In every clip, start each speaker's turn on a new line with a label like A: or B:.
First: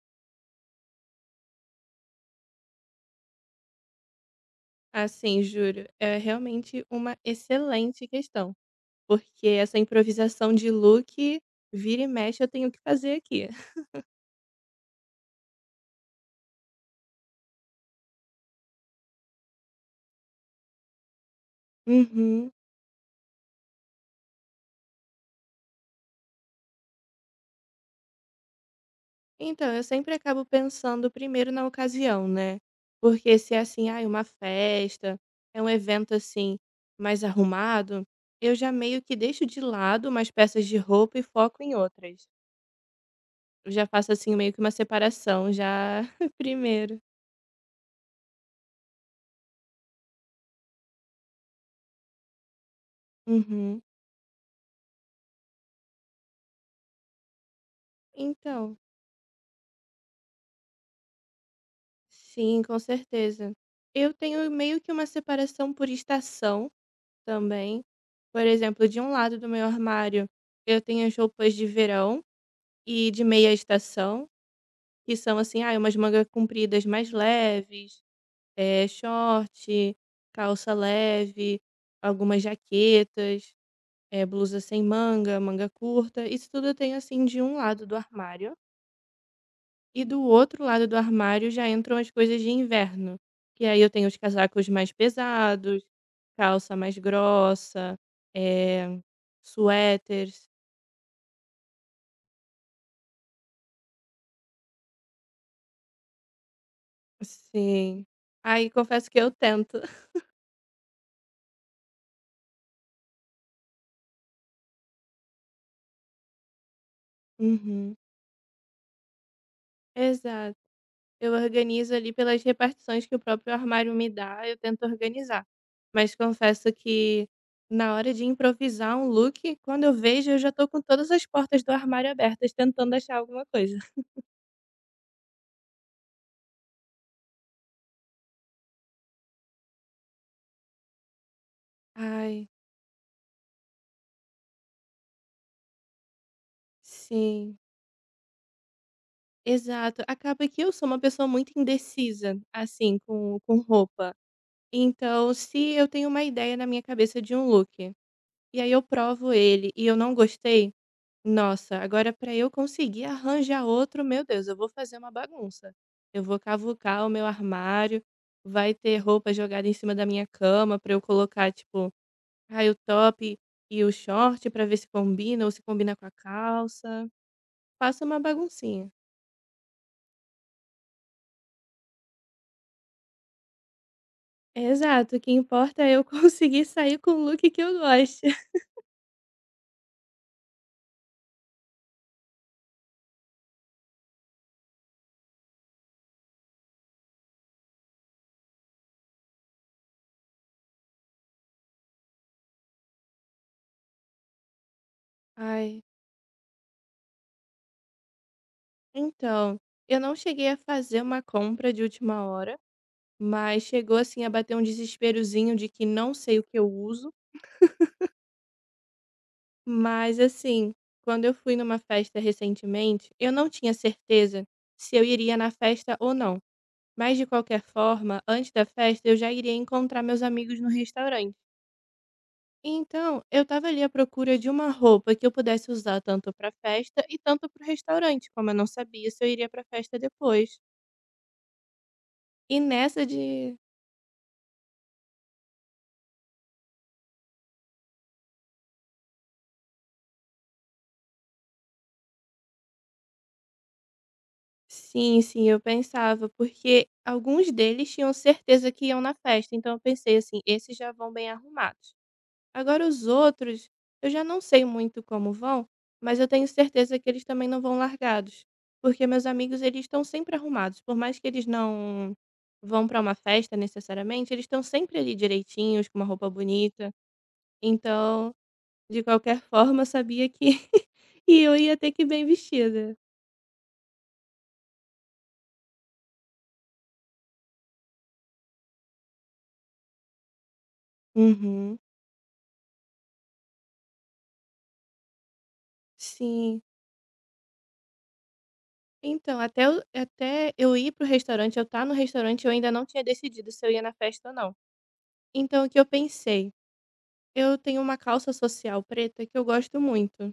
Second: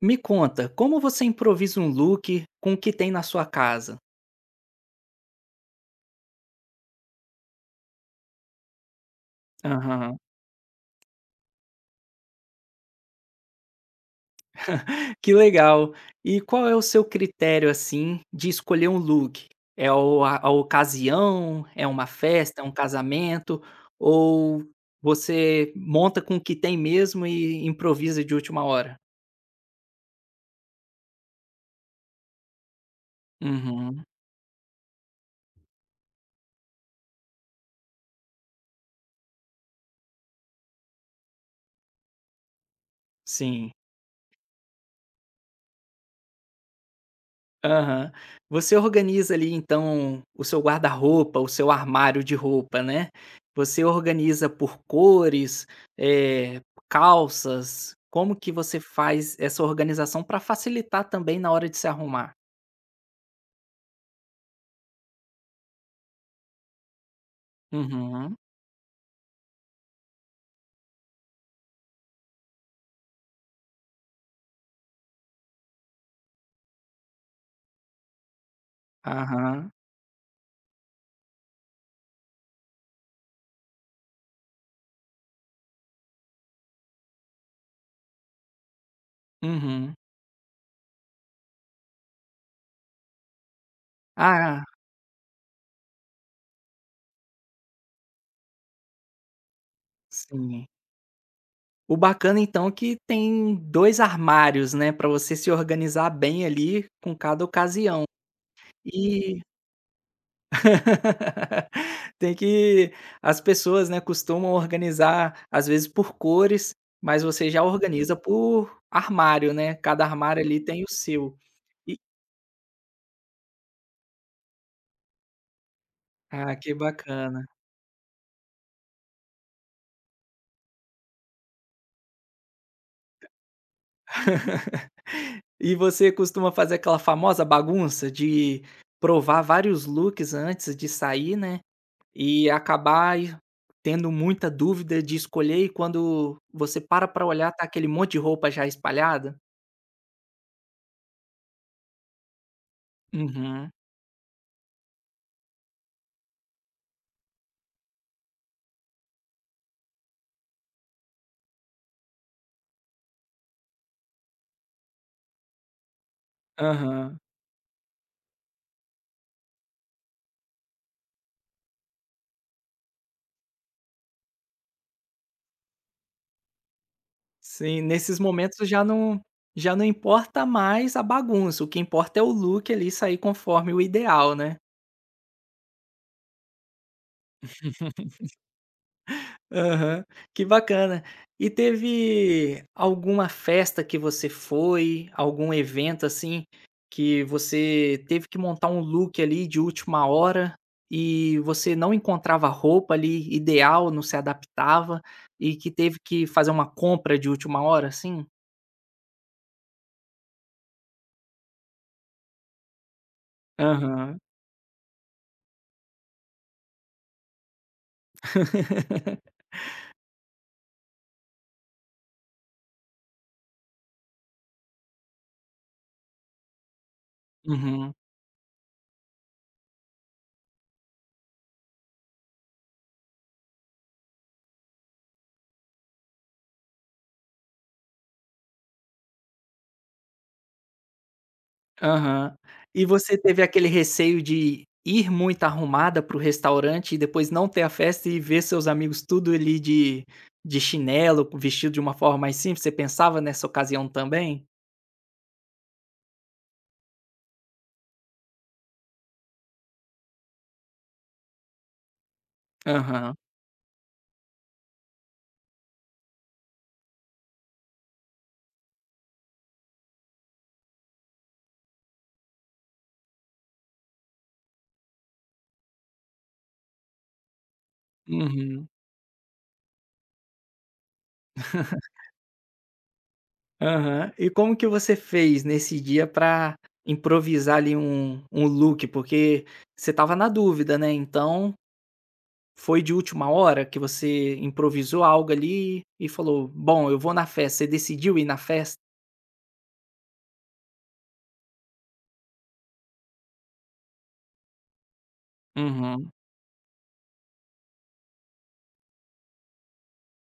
A: Me conta, como você improvisa um look com o que tem na sua casa?
B: Assim, juro, é realmente uma excelente questão, porque essa
A: Aham.
B: improvisação de look, vira e mexe, eu tenho que fazer aqui.
A: Que legal. E qual é o seu critério, assim, de escolher um look? É o a ocasião, é uma
B: Uhum.
A: festa, é um casamento, ou você monta com o que tem mesmo e improvisa de última hora?
B: Então, eu sempre acabo pensando primeiro na ocasião, né? Porque se é assim,
A: Uhum,
B: ai, uma festa, é um evento assim, mais arrumado, eu já meio que deixo de lado umas peças de roupa e foco em outras. Eu
A: sim.
B: já faço assim meio que uma separação já primeiro.
A: Aham. Você organiza ali então o seu guarda-roupa, o seu armário de roupa, né.
B: Uhum.
A: Você organiza por cores, eh, calças, como que
B: Então,
A: você faz essa organização para facilitar também na hora de se arrumar?
B: sim, com certeza. Eu tenho meio que uma separação por estação também.
A: Uhum.
B: Por exemplo, de um lado do meu armário, eu tenho as roupas de verão e de meia estação, que são assim, ah, umas mangas compridas mais leves, é,
A: Aham.
B: short, calça leve, algumas jaquetas, é, blusa sem manga, manga curta. Isso tudo eu tenho assim de um lado do armário.
A: Uhum.
B: E do outro lado do armário já entram as coisas de inverno, que aí eu tenho os
A: Ah,
B: casacos mais pesados, calça mais grossa, eh, suéteres.
A: sim. O bacana então é que tem 2 armários, né, para você se organizar bem ali com cada ocasião.
B: Sim. Aí confesso que eu
A: E
B: tento.
A: Tem que as pessoas, né, costumam organizar, às vezes, por cores, mas você já
B: Uhum.
A: organiza por armário, né, cada armário
B: Exato.
A: ali tem o
B: Eu
A: seu.
B: organizo
A: E
B: ali pelas repartições que o próprio armário me dá, eu tento organizar. Mas
A: ah,
B: confesso
A: que
B: que
A: bacana.
B: na hora de improvisar um look, quando eu vejo, eu já tô com todas as portas do armário abertas tentando achar alguma coisa.
A: E você costuma fazer aquela famosa bagunça de provar vários looks antes de sair, né,
B: Ai,
A: e acabar tendo muita dúvida de escolher e quando você para pra olhar
B: sim.
A: tá aquele monte de roupa já espalhada?
B: Exato. Acaba que eu sou uma pessoa muito indecisa, assim, com
A: Uhum.
B: roupa. Então, se eu tenho uma ideia na minha cabeça de um look, e aí eu provo ele e eu não gostei, nossa, agora para eu conseguir arranjar outro, meu Deus, eu vou fazer uma bagunça. Eu vou cavucar o
A: Aham.
B: meu armário, vai ter roupa jogada em cima da minha cama para eu colocar, tipo, ai, o top e o short para ver se combina ou se combina com a calça.
A: Sim,
B: Faço
A: nesses
B: uma
A: momentos
B: baguncinha.
A: já não importa mais a bagunça, o que importa é o look ali sair conforme o ideal, né.
B: Exato, o que importa é eu conseguir sair com o look que eu goste.
A: Aham, que bacana. E teve alguma festa que você foi, algum evento, assim, que você teve que montar um look ali de última hora e você não encontrava a roupa ali ideal, não se adaptava e que
B: Ai,
A: teve que fazer uma compra de última hora, assim?
B: então, eu não cheguei a fazer uma compra de última hora, mas chegou
A: Aham.
B: assim a bater um desesperozinho de que não sei o que eu uso, mas assim, quando eu fui numa festa recentemente, eu não tinha certeza se eu iria na festa ou não. Mas de qualquer
A: Uhum.
B: forma, antes da festa eu já iria encontrar meus amigos no restaurante. Então, eu estava ali à procura de uma roupa que eu pudesse usar tanto para festa e tanto para o restaurante, como eu não sabia se eu iria para festa depois.
A: Aham.
B: E
A: E
B: nessa
A: você teve
B: de
A: aquele receio de ir muito arrumada para o restaurante e depois não ter a festa e ver seus amigos tudo ali de chinelo, vestido de uma forma mais simples, você pensava nessa ocasião também?
B: sim, sim, eu pensava, porque alguns deles tinham certeza que iam na festa, então eu pensei assim, esses já vão bem arrumados. Agora os
A: Aham.
B: outros, eu já não sei muito como vão, mas eu tenho certeza que eles também não vão largados, porque meus amigos eles estão sempre arrumados, por mais que eles não vão para uma festa necessariamente, eles estão sempre ali direitinhos, com uma roupa bonita. Então,
A: Uhum.
B: de qualquer forma, eu sabia que e eu ia ter que ir bem vestida.
A: Aham. E como que você fez nesse dia pra improvisar ali um look? Porque você estava na dúvida, né, então
B: Uhum.
A: foi de última hora que você improvisou algo ali e falou:
B: Sim.
A: "Bom, eu vou na festa", você decidiu ir na festa?
B: Então, até eu ir pro restaurante, eu estar no restaurante, eu ainda não tinha decidido se eu ia na festa ou não. Então, o que eu
A: Uhum.
B: pensei? Eu tenho uma calça social preta que eu gosto muito.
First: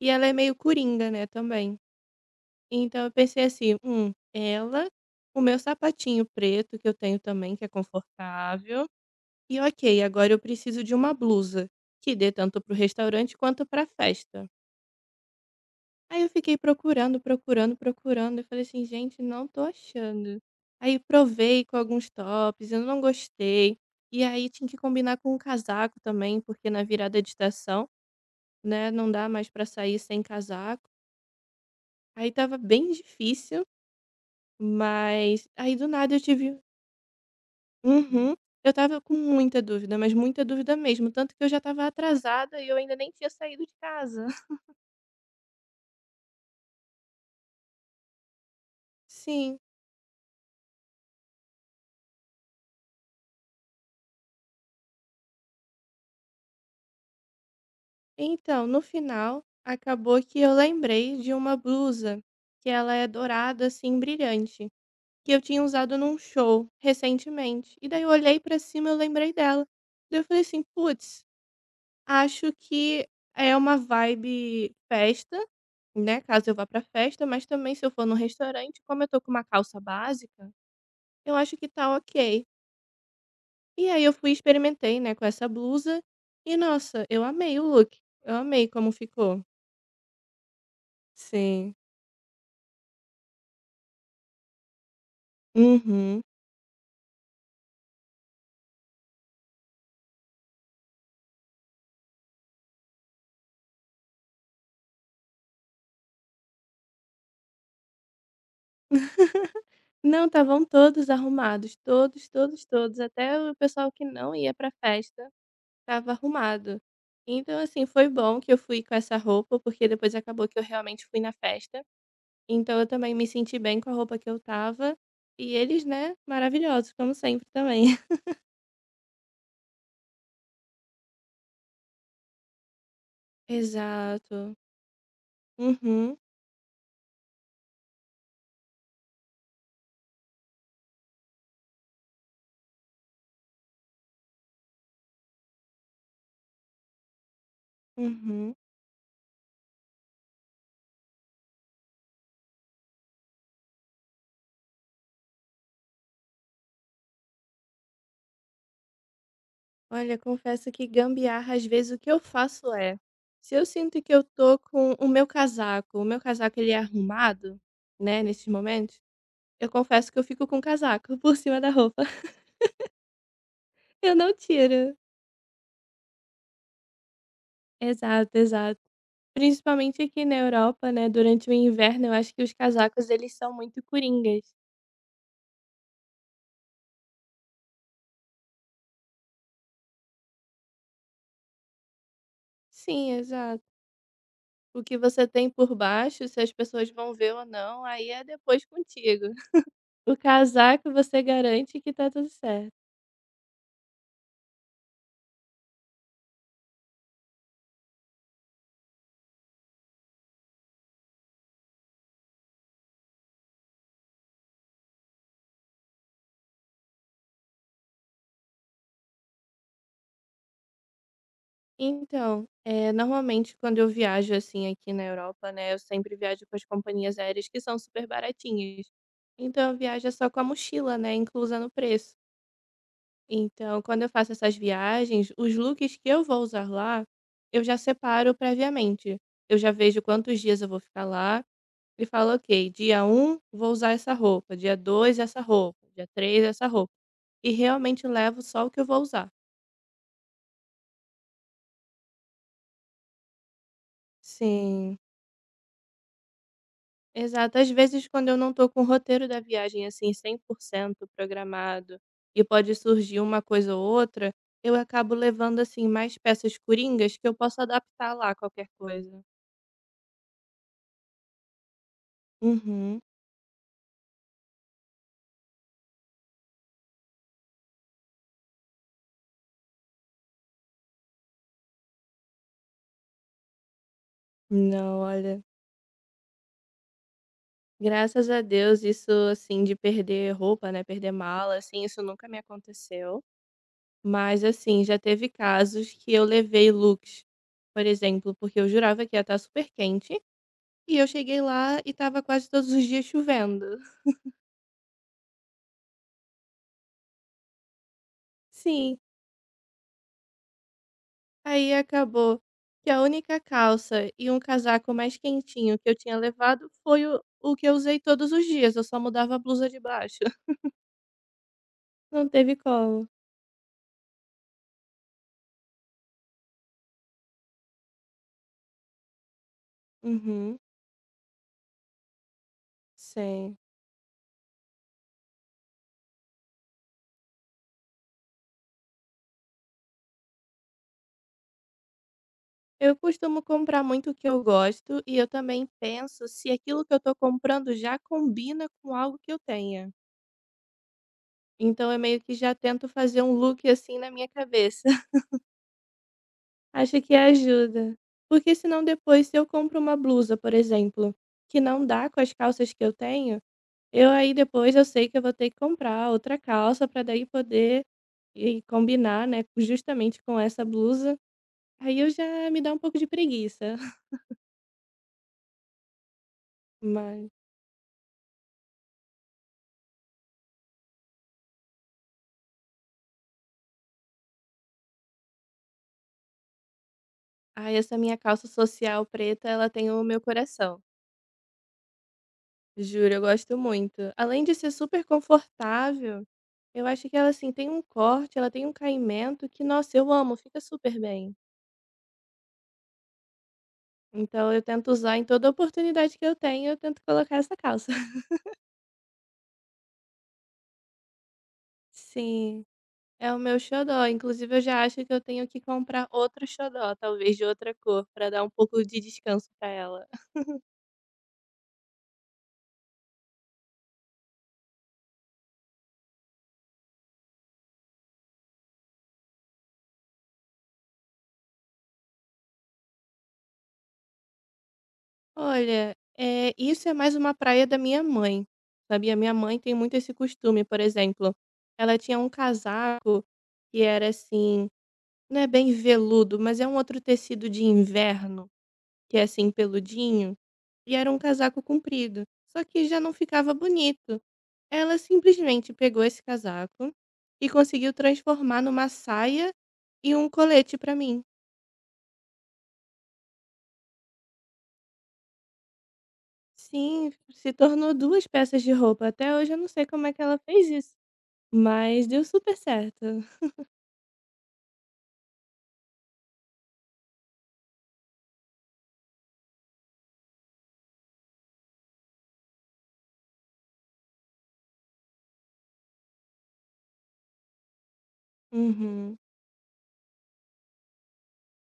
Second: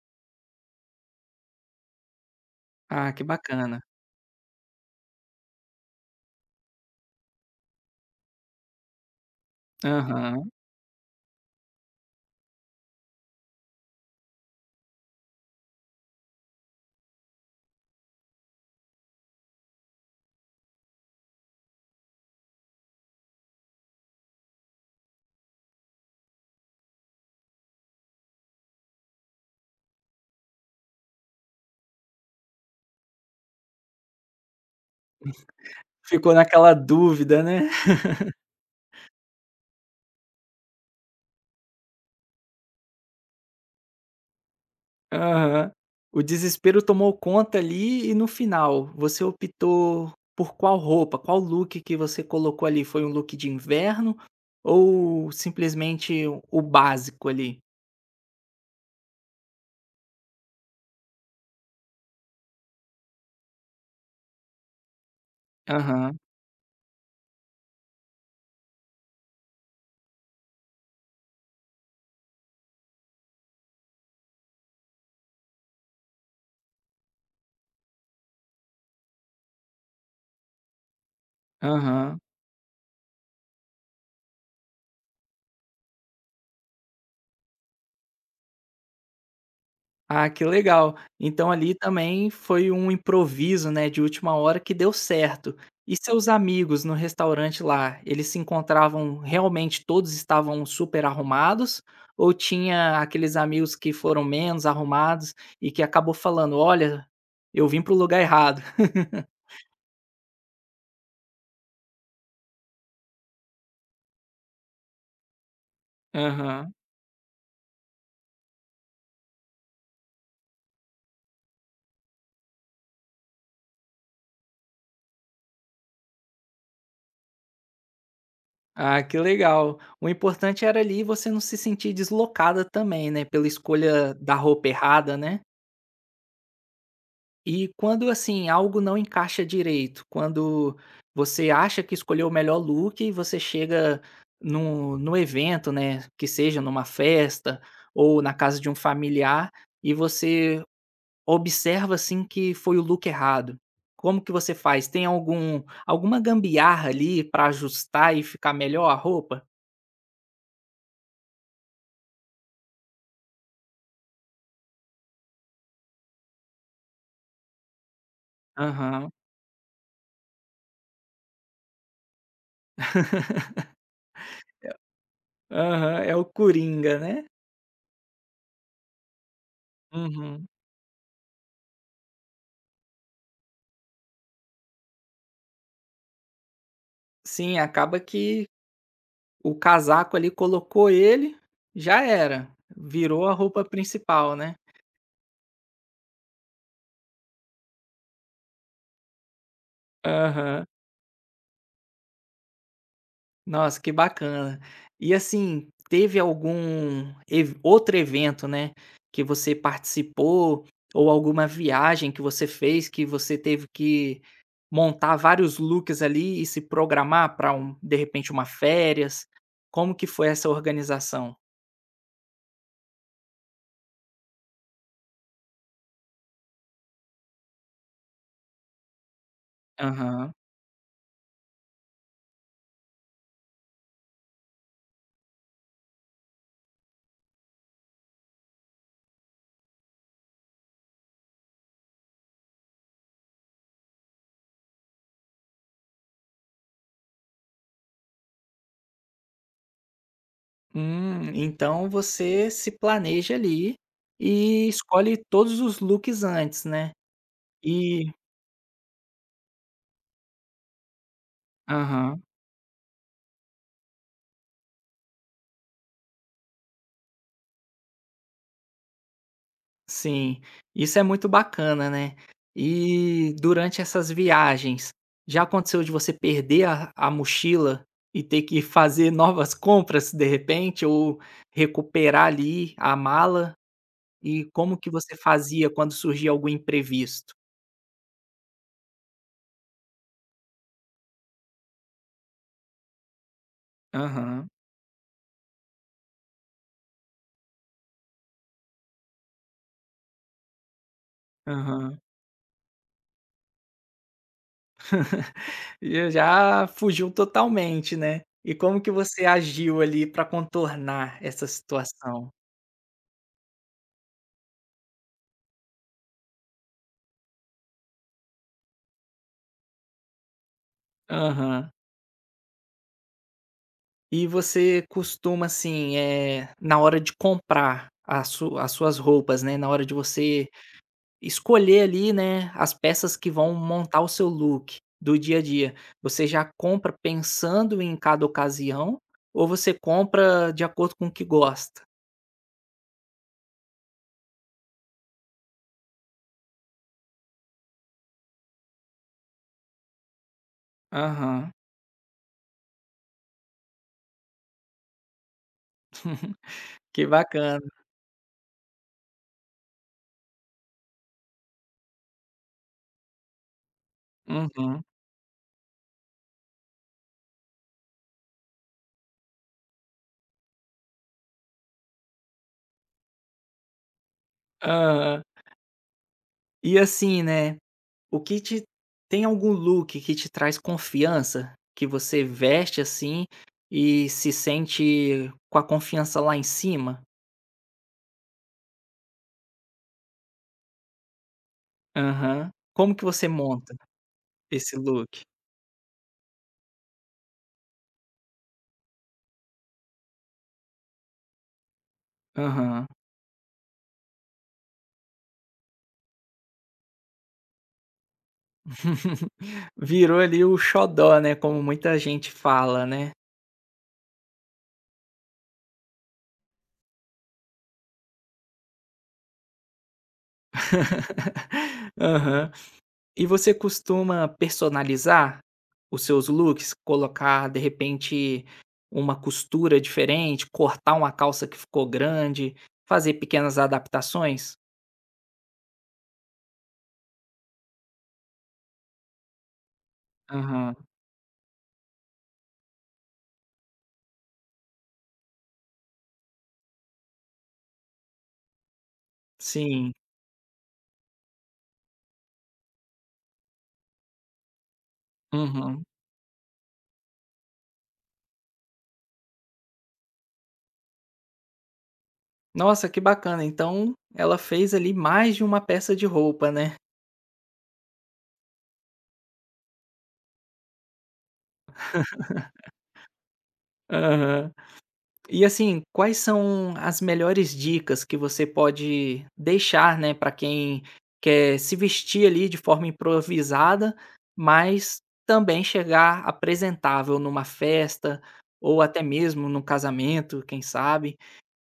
B: E ela é meio coringa, né, também. Então eu
A: Ah, que
B: pensei assim:
A: bacana.
B: Ela, o meu sapatinho preto que eu tenho também, que é confortável, e ok, agora eu
A: Aham.
B: preciso de uma blusa que dê tanto para o restaurante quanto para festa". Aí eu fiquei procurando, procurando, procurando, eu falei assim: "Gente, não tô achando". Aí provei com alguns tops, eu não gostei. E aí tinha que combinar com um casaco também, porque na virada de estação né, não dá mais pra sair sem casaco. Aí tava bem difícil, mas aí do nada eu
A: Ficou
B: tive
A: naquela dúvida, né.
B: uhum. Eu tava com muita dúvida, mas muita dúvida mesmo, tanto que eu já tava atrasada e eu ainda nem tinha saído de casa.
A: Aham. O desespero tomou conta ali e no final, você
B: Sim.
A: optou por qual roupa? Qual look que você colocou ali? Foi um look de inverno ou simplesmente o básico ali?
B: Então, no final, acabou que eu lembrei de uma blusa, que ela é dourada, assim, brilhante, que eu tinha usado num
A: Aham,
B: show recentemente. E daí eu olhei pra cima, e eu lembrei dela. Daí eu falei assim: "Puts". Acho que é uma vibe festa, né, caso eu vá pra festa, mas também se eu for num restaurante, como eu tô com uma calça básica, eu acho que tá
A: aham.
B: ok. E aí eu fui e experimentei, né, com essa blusa e, nossa, eu amei o look. Eu amei como ficou.
A: Ah, que legal. Então ali
B: Sim.
A: também foi um improviso, né, de última hora que deu certo. E
B: Uhum.
A: seus amigos no restaurante lá, eles se encontravam realmente todos estavam super arrumados? Ou tinha aqueles amigos que foram menos arrumados e que acabou falando: "Olha, eu vim para o lugar errado"?
B: Não, estavam todos arrumados, todos, todos, todos, até o pessoal que não ia pra festa estava
A: Aham.
B: arrumado. Então, assim, foi bom que eu fui com essa roupa, porque depois acabou que eu realmente fui na festa. Então eu também me senti bem com a roupa que eu tava e eles, né, maravilhosos como sempre também.
A: Ah, que legal. O importante era ali você não se sentir deslocada também, né, pela escolha da
B: Exato.
A: roupa errada, né?
B: Uhum,
A: E quando, assim, algo não encaixa direito, quando você acha que escolheu o melhor look e você chega no evento, né? Que seja numa festa ou na
B: uhum.
A: casa de um familiar, e você observa assim que foi o look errado. Como que você faz? Tem alguma gambiarra ali para ajustar e ficar melhor a roupa?
B: Olha, confesso que gambiarra às vezes o que eu faço é, se eu sinto que eu tô com o meu casaco ele é arrumado, né, nesses momentos,
A: Aham.
B: eu confesso que eu fico com o casaco por cima da roupa. Eu não tiro.
A: Aham, é o coringa, né?
B: Exato, exato. Principalmente aqui na
A: Uhum.
B: Europa, né, durante o inverno eu acho que os casacos eles são muito coringas.
A: Sim, acaba que o casaco ali colocou ele, já era,
B: Sim,
A: virou a
B: exato.
A: roupa principal, né.
B: O que você tem por baixo, se as pessoas vão ver ou não, aí é depois contigo. O
A: Aham.
B: casaco você garante que tá tudo certo.
A: Nossa, que bacana. E assim, teve algum ev outro evento, né, que você participou ou alguma viagem que você fez que você teve que montar vários looks ali e se programar para um de repente uma férias? Como que foi essa organização?
B: Então, normalmente quando eu viajo, assim, aqui na Europa, né, eu sempre viajo com as companhias aéreas que são super baratinhas. Então, eu viajo só
A: Aham.
B: com a mochila, né, inclusa no preço. Então, quando eu faço essas viagens, os looks que eu vou usar lá, eu já separo previamente. Eu já vejo quantos dias eu vou ficar lá, ele fala: "Ok, dia um vou usar essa roupa, dia 2 essa roupa, dia 3 essa roupa", e realmente levo só o que eu vou usar.
A: Então você se planeja ali e
B: Sim.
A: escolhe todos os looks antes, né?
B: Exato. Às vezes,
A: E
B: quando eu não tô com o roteiro da viagem, assim, 100% programado
A: aham,
B: e pode surgir uma coisa ou outra, eu acabo levando, assim, mais peças coringas que eu posso adaptar lá a qualquer coisa.
A: sim. Isso é muito bacana, né?
B: Uhum.
A: E durante essas viagens, já aconteceu de você perder a mochila e ter que fazer novas compras de repente, ou recuperar ali a mala? E como que
B: Não,
A: você
B: olha,
A: fazia quando surgia algum imprevisto?
B: graças a Deus, isso, assim, de perder roupa, né, perder mala, assim, isso nunca me aconteceu. Mas
A: Aham,
B: assim, já teve casos que eu levei looks, por exemplo, porque eu jurava que ia estar super quente, e eu cheguei lá e
A: aham.
B: estava quase todos os dias chovendo.
A: E já fugiu totalmente, né. E como que
B: Sim,
A: você agiu ali pra contornar essa
B: aí
A: situação?
B: acabou que a única calça e um casaco mais quentinho que eu tinha levado foi o que eu usei todos os dias, eu só mudava a blusa de baixo.
A: Aham.
B: Não teve como.
A: E você costuma, assim, na hora de comprar a su as suas roupas, né, na hora de você
B: Uhum,
A: escolher ali, né, as peças que vão
B: sim.
A: montar o seu look do dia a dia, você já compra pensando em cada ocasião ou você compra de acordo com o que gosta?
B: Eu costumo comprar muito o que eu gosto e eu também penso se aquilo que eu tô comprando já combina com algo que eu tenha.
A: Aham.
B: Então eu meio que já tento fazer um look, assim, na minha cabeça. Acho
A: Que
B: que
A: bacana.
B: ajuda. Porque senão depois se eu compro uma blusa, por exemplo, que não dá com as calças que eu tenho, eu aí depois eu
A: Uhum.
B: sei que eu vou ter que comprar outra calça para daí poder e combinar, né, justamente com essa blusa. Aí eu já me dá um pouco de preguiça,
A: Aham. E assim,
B: mas
A: né O que te tem algum look que te traz confiança, que você veste, assim, e se sente com a confiança lá em cima?
B: ai, essa minha calça social preta, ela tem o meu coração.
A: Aham. Como que
B: Juro, eu
A: você
B: gosto
A: monta
B: muito. Além de ser
A: esse
B: super
A: look?
B: confortável, eu acho que ela, assim, tem um corte, ela tem um caimento que, nossa, eu amo, fica super bem.
A: Aham.
B: Então eu tento usar em toda oportunidade que eu tenho, eu tento colocar essa calça.
A: Virou ali o xodó, né, como muita gente
B: Sim,
A: fala, né.
B: é o meu xodó. Inclusive, eu já acho que eu tenho que comprar outro xodó, talvez de outra cor, pra dar um pouco de descanso pra ela.
A: Aham. E você costuma personalizar os seus looks? Colocar, de repente, uma costura diferente, cortar uma calça que ficou grande, fazer pequenas adaptações?
B: Olha, isso é mais uma praia da minha mãe, sabia? Minha mãe tem muito esse costume,
A: Aham.
B: por exemplo, ela tinha um casaco que era assim, não é bem veludo, mas é um outro tecido de inverno, que é assim
A: Sim.
B: peludinho, e era um casaco comprido, só que já não ficava bonito. Ela simplesmente
A: Uhum.
B: pegou esse casaco e conseguiu transformar numa saia e um colete pra mim.
A: Nossa, que bacana. Então, ela fez ali mais de uma peça de roupa, né?
B: Sim, se tornou duas peças de roupa. Até hoje eu não sei como é que ela fez isso. Mas deu super certo.
A: Aham. E assim, quais são as melhores dicas que você pode deixar, né, para quem quer se vestir ali de forma improvisada, mas também chegar apresentável numa festa ou até
B: Uhum.
A: mesmo num casamento, quem sabe?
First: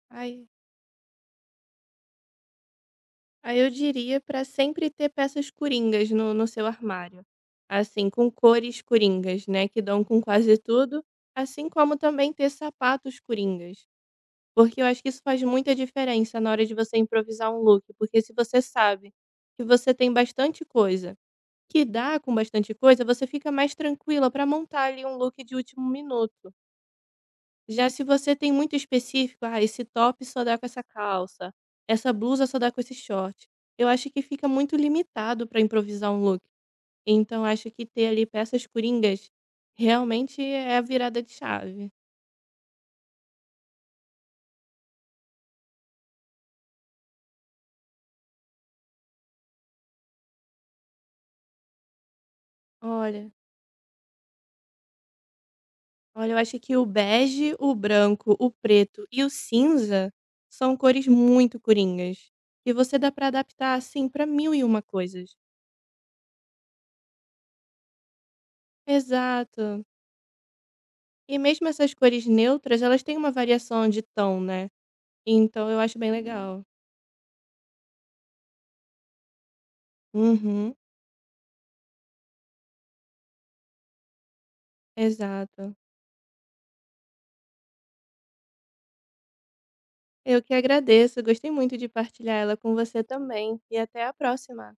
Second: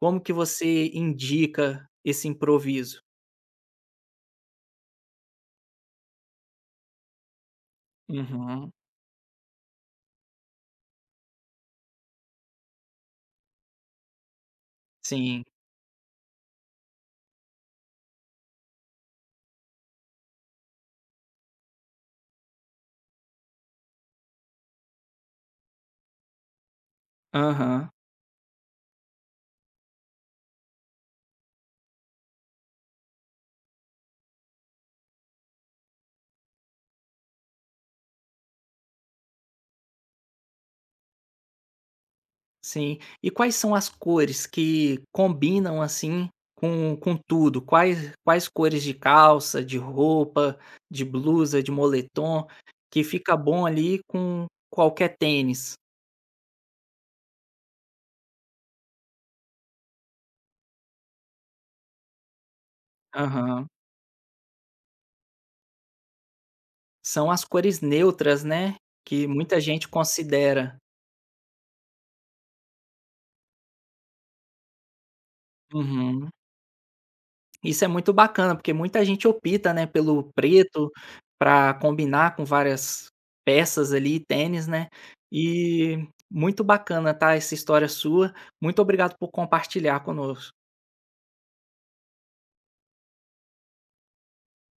A: Como que
B: Aí,
A: você indica esse improviso?
B: aí eu diria pra sempre ter peças coringas no seu armário. Assim, com
A: Uhum.
B: cores coringas, né? Que dão com quase tudo. Assim como também ter sapatos coringas. Porque eu acho que isso faz
A: Sim.
B: muita diferença na hora de você improvisar um look. Porque se você sabe que você tem bastante coisa, que dá com bastante coisa, você fica mais tranquila pra montar ali um look de último minuto. Já
A: Aham.
B: se você tem muito específico, ah, esse top só dá com essa calça, essa blusa só dá com esse short, eu acho que fica muito limitado para improvisar um look. Então acho que ter ali peças coringas realmente é a virada de chave.
A: Sim. E quais são as cores que combinam, assim, com tudo? Quais cores de calça, de roupa, de blusa, de moletom, que
B: Olha,
A: fica bom ali com qualquer tênis?
B: olha, eu acho que o bege, o branco, o preto e o cinza são cores muito coringas. E você dá para
A: Aham.
B: adaptar assim para mil e uma coisas.
A: São as cores neutras, né, que muita
B: Exato.
A: gente considera.
B: E mesmo essas cores neutras, elas têm uma variação de tom, né? Então eu acho bem
A: Uhum.
B: legal.
A: Isso é muito bacana, porque muita gente opta, né, pelo
B: Uhum,
A: preto para combinar com várias peças ali, tênis, né.
B: exato.
A: E muito bacana, tá, essa história sua. Muito obrigado por compartilhar
B: Eu que
A: conosco.
B: agradeço, gostei muito de partilhar ela com você também, e até a próxima.